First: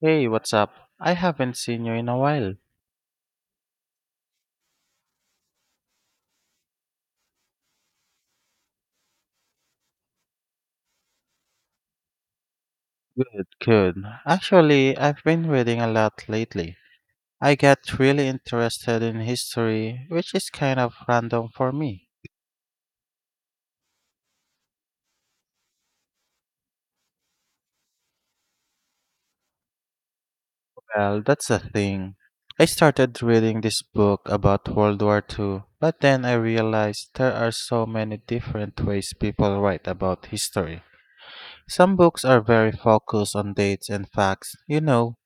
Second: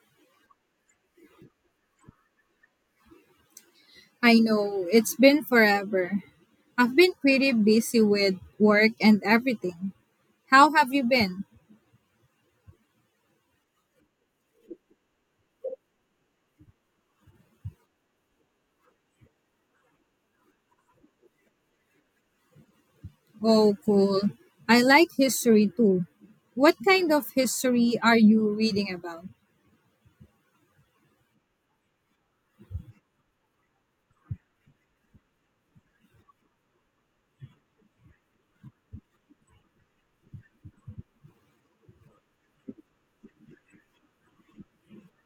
Hey, what's up? I haven't seen you in a while. I know, it's been forever. I've been pretty busy with work and everything. How have you been? Good, good. Actually, I've been reading a lot lately. I got really interested in history, which is kind of random for me. Oh, cool. I like history too. What kind of history are you reading about? Well, that's the thing. I started reading this book about World War II, but then I realized there are so many different ways people write about history. Some books are very focused on dates and facts, you know.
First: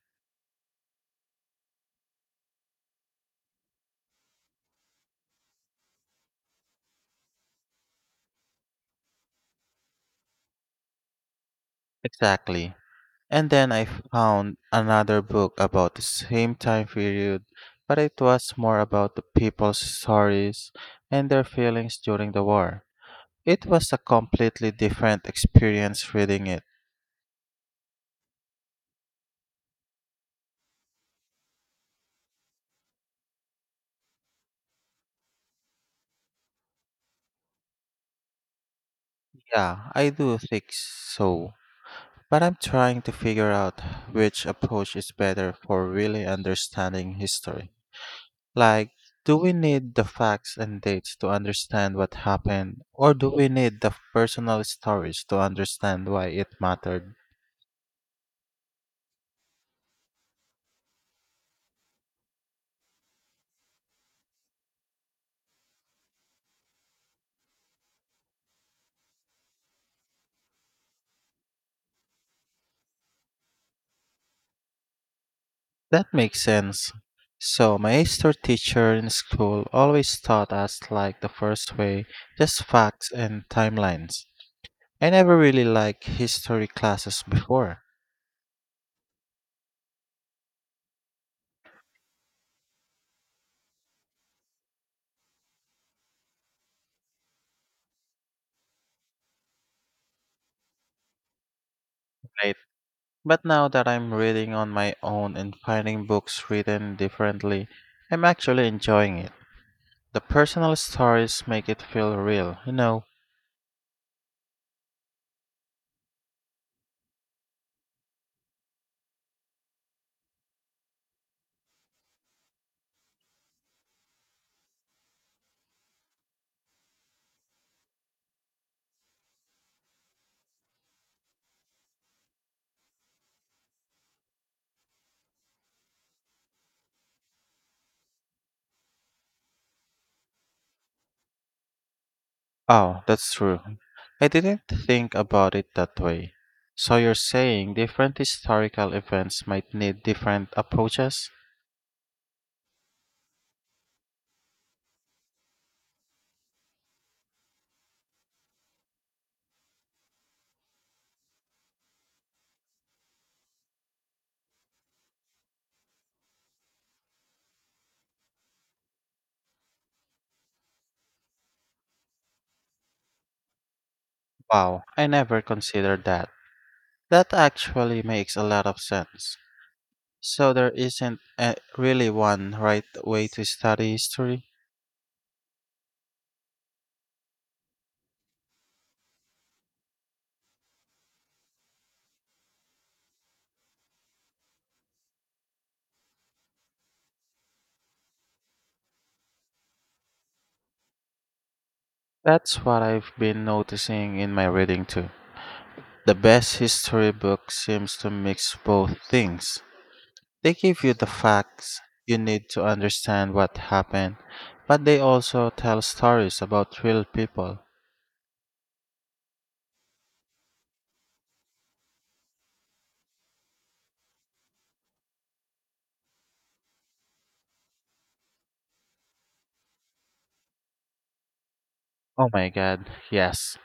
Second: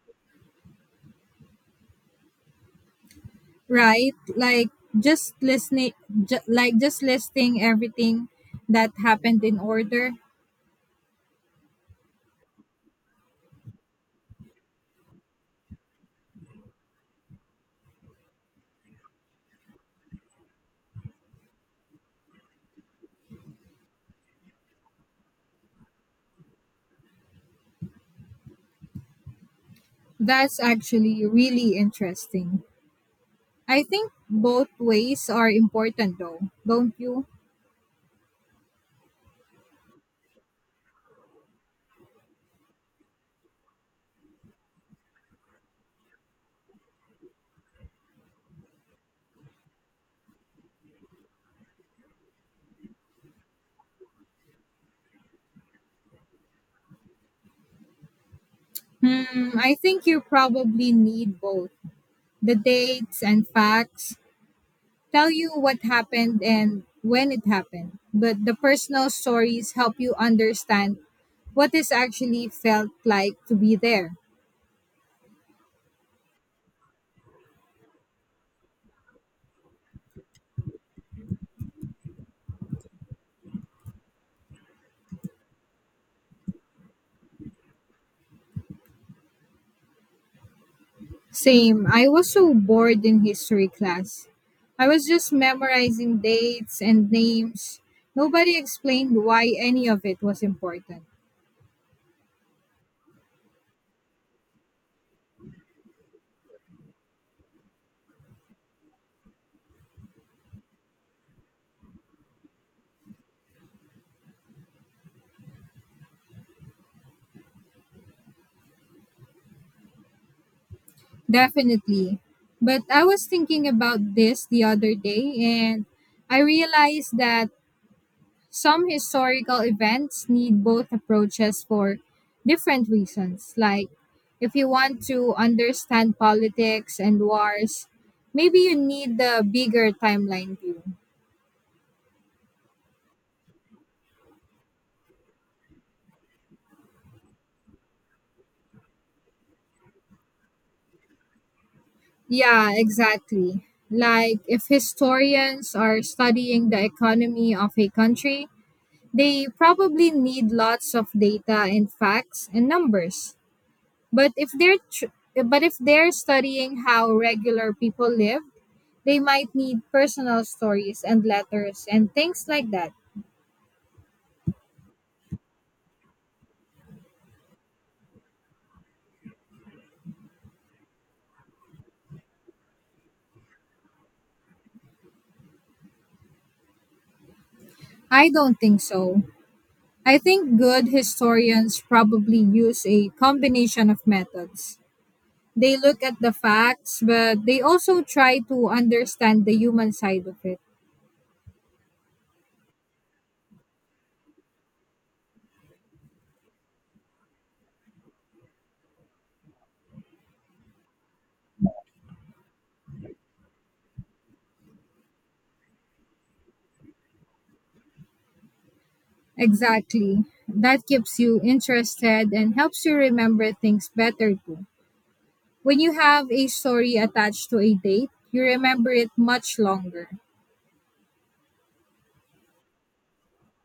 Right? Like just listening like just listing everything that happened in order. Exactly. And then I found another book about the same time period, but it was more about the people's stories and their feelings during the war. It was a completely different experience reading it. That's actually really interesting. I think both ways are important though, don't you? Yeah, I do think so. But I'm trying to figure out which approach is better for really understanding history. Like, do we need the facts and dates to understand what happened, or do we need the personal stories to understand why it mattered? Hmm, I think you probably need both. The dates and facts tell you what happened and when it happened, but the personal stories help you understand what is actually felt like to be there. That makes sense. So my history teacher in school always taught us like the first way, just facts and timelines. I never really liked history classes before. Same, I was so bored in history class. I was just memorizing dates and names. Nobody explained why any of it was important. Right. But now that I'm reading on my own and finding books written differently, I'm actually enjoying it. The personal stories make it feel real. Definitely. But I was thinking about this the other day and I realized that some historical events need both approaches for different reasons. Like, if you want to understand politics and wars, maybe you need the bigger timeline view. Oh, that's true. I didn't think about it that way. So you're saying different historical events might need different approaches? Yeah, exactly. Like, if historians are studying the economy of a country, they probably need lots of data and facts and numbers. But if they're tr- but if they're studying how regular people live, they might need personal stories and letters and things like that. Wow, I never considered that. That actually makes a lot of sense. So there isn't a, really one right way to study history? I don't think so. I think good historians probably use a combination of methods. They look at the facts, but they also try to understand the human side of it. That's what I've been noticing in my reading too. The best history book seems to mix both things. They give you the facts you need to understand what happened, but they also tell stories about real people. Exactly. That keeps you interested and helps you remember things better too. When you have a story attached to a date, you remember it much longer. Oh my god, yes.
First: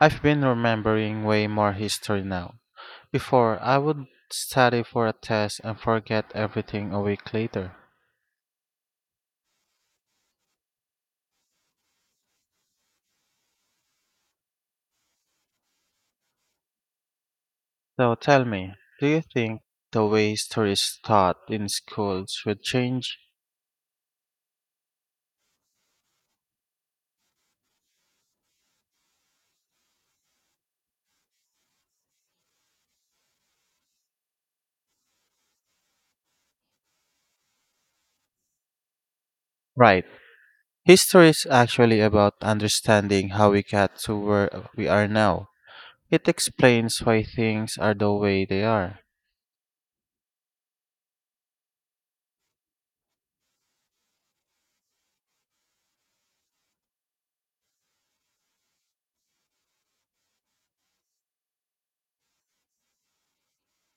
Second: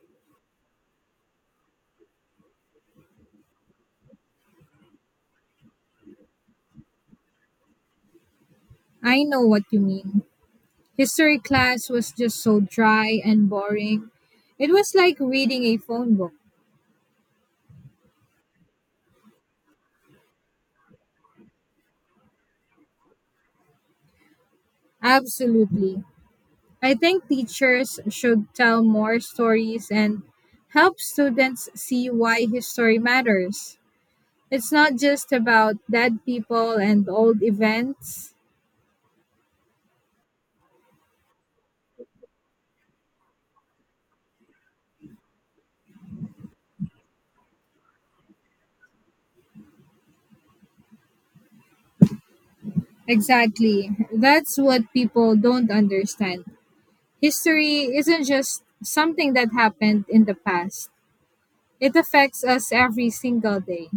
I've been remembering way more history now. Before, I would study for a test and forget everything a week later. I know what you mean. History class was just so dry and boring. It was like reading a phone book. So tell me, do you think the way history is taught in schools should change? Absolutely. I think teachers should tell more stories and help students see why history matters. It's not just about dead people and old events. Right. History is actually about understanding how we got to where we are now. It explains why things are the way they are. Exactly. That's what people don't understand. History isn't just something that happened in the past, it affects us every single day.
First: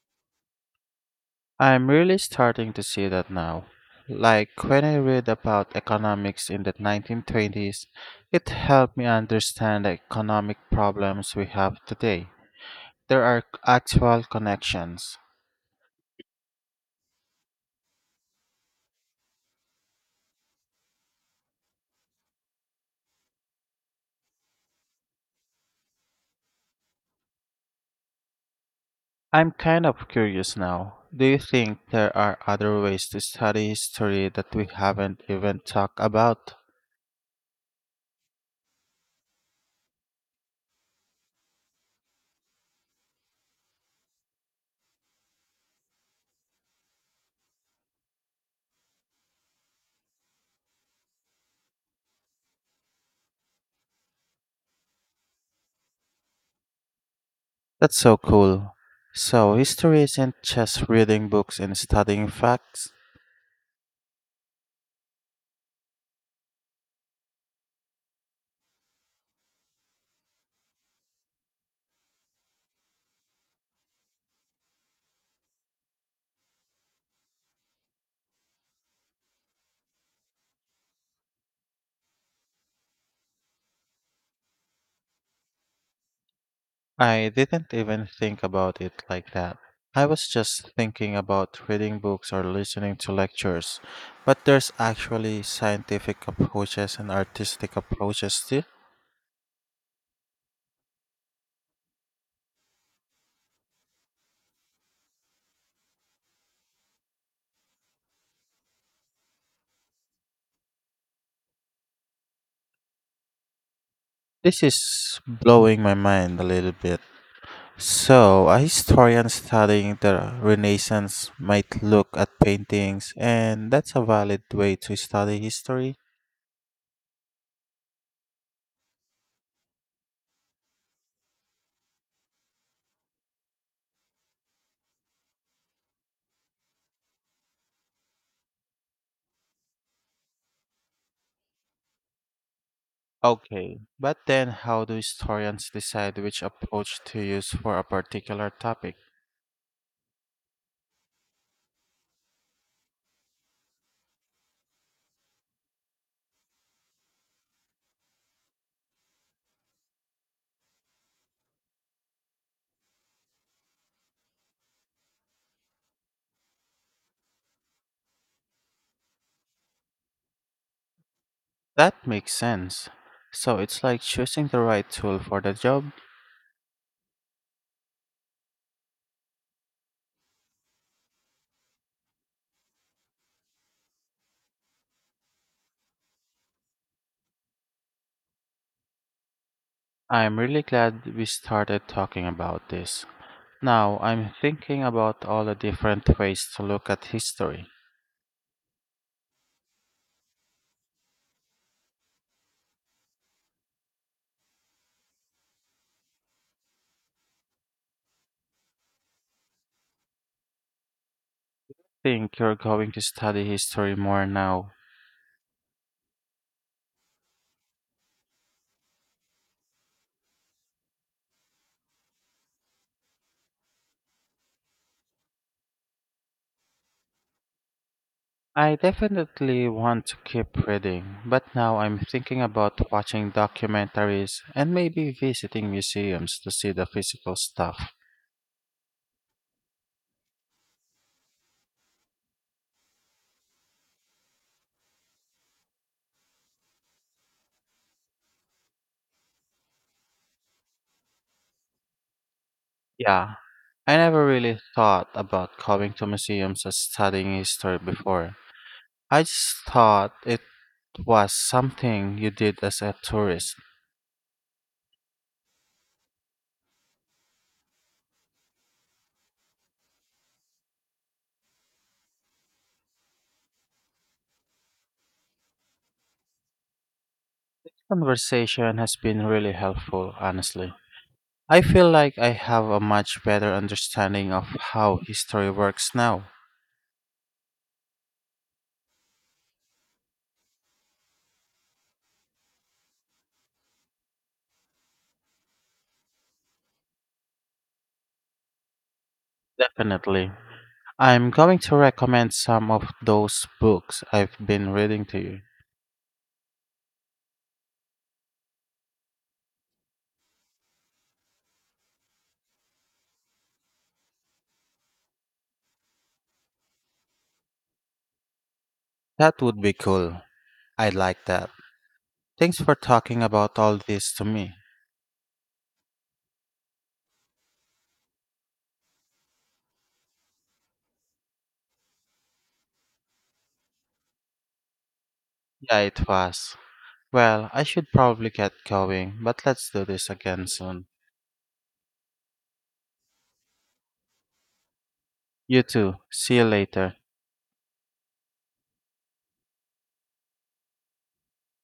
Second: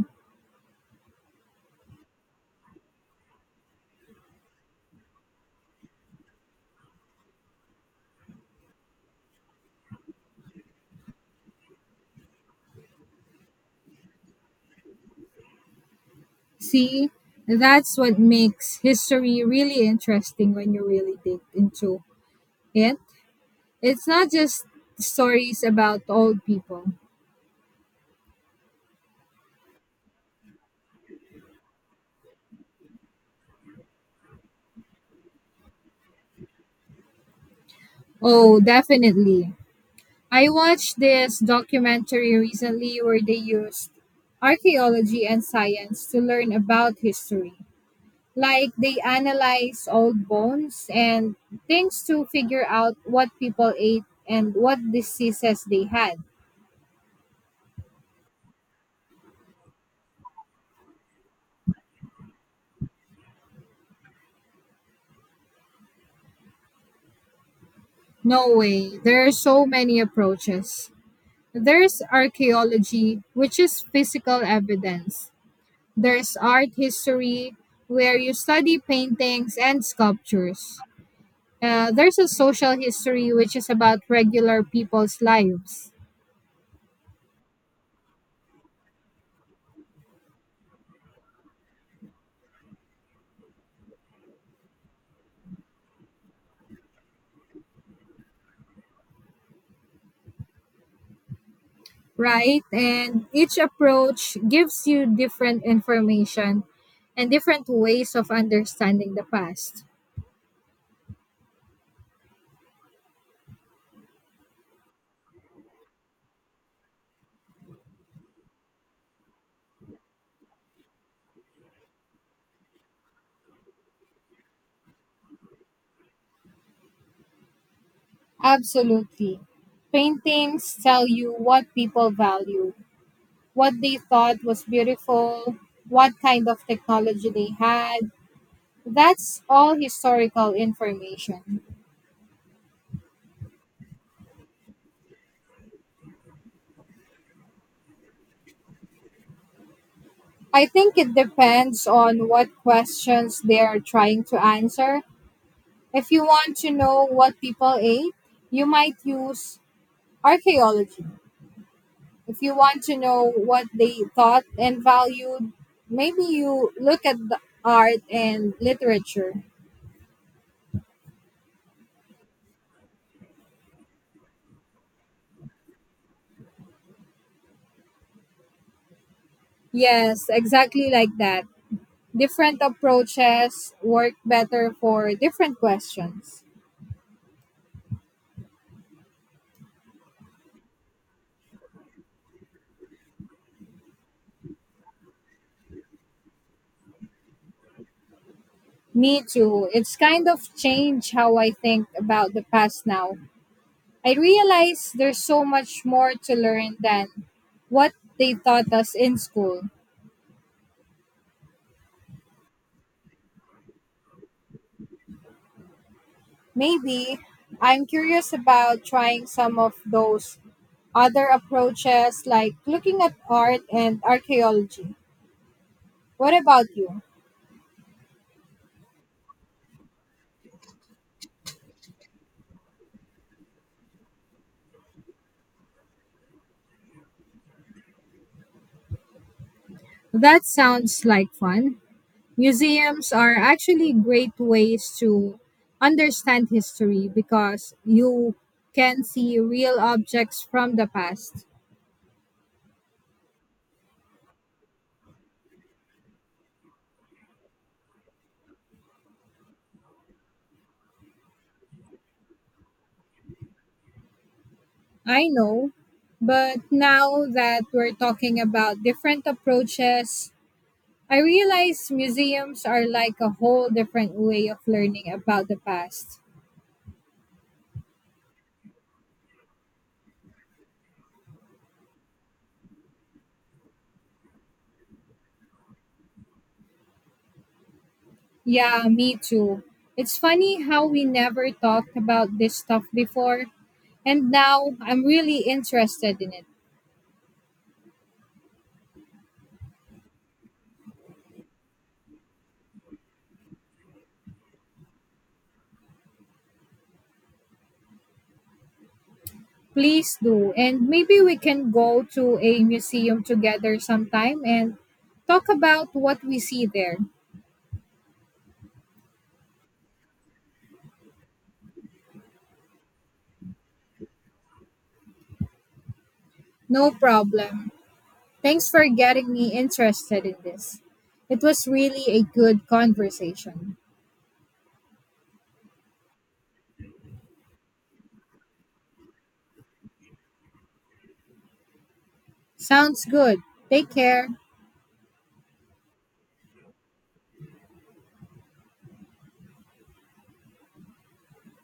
I'm really starting to see that now. Like when I read about economics in the 1920s, it helped me understand the economic problems we have today. There are actual connections. See, that's what makes history really interesting when you really dig into it. It's not just stories about old people. I'm kind of curious now. Do you think there are other ways to study history that we haven't even talked about? Oh, definitely. I watched this documentary recently where they used archaeology and science to learn about history. Like they analyze old bones and things to figure out what people ate and what diseases they had. That's so cool. So, history isn't just reading books and studying facts. No way. There are so many approaches. There's archaeology, which is physical evidence. There's art history, where you study paintings and sculptures. There's a social history, which is about regular people's lives, I didn't even think about it like that. I was just thinking about reading books or listening to lectures. But there's actually scientific approaches and artistic approaches too. right? And each approach gives you different information and different ways of understanding the past. This is blowing my mind a little bit. So, a historian studying the Renaissance might look at paintings, and that's a valid way to study history. Absolutely. Paintings tell you what people value, what they thought was beautiful, what kind of technology they had. That's all historical information. Okay, but then how do historians decide which approach to use for a particular topic? I think it depends on what questions they are trying to answer. If you want to know what people ate, you might use archaeology. If you want to know what they thought and valued, maybe you look at the art and literature. That makes sense. So it's like choosing the right tool for the job. Yes, exactly like that. Different approaches work better for different questions. I'm really glad we started talking about this. Now I'm thinking about all the different ways to look at history. Me too. It's kind of changed how I think about the past now. I realize there's so much more to learn than what they taught us in school. Think you're going to study history more now. Maybe. I'm curious about trying some of those other approaches like looking at art and archaeology. What about you? I definitely want to keep reading, but now I'm thinking about watching documentaries and maybe visiting museums to see the physical stuff. That sounds like fun. Museums are actually great ways to understand history because you can see real objects from the past. Yeah, I never really thought about going to museums as studying history before. I just thought it was something you did as a tourist. I know, but now that we're talking about different approaches, I realize museums are like a whole different way of learning about the past. Conversation has been really helpful, honestly. I feel like I have a much better understanding of how history works now. Yeah, me too. It's funny how we never talked about this stuff before, and now I'm really interested in it. Definitely. I'm going to recommend some of those books I've been reading to you. Please do. And maybe we can go to a museum together sometime and talk about what we see there. That would be cool. I like that. Thanks for talking about all this to me. No problem. Thanks for getting me interested in this. It was really a good conversation. Yeah, it was. Well, I should probably get going, but let's do this again soon. Sounds good. Take care. You too. See you later.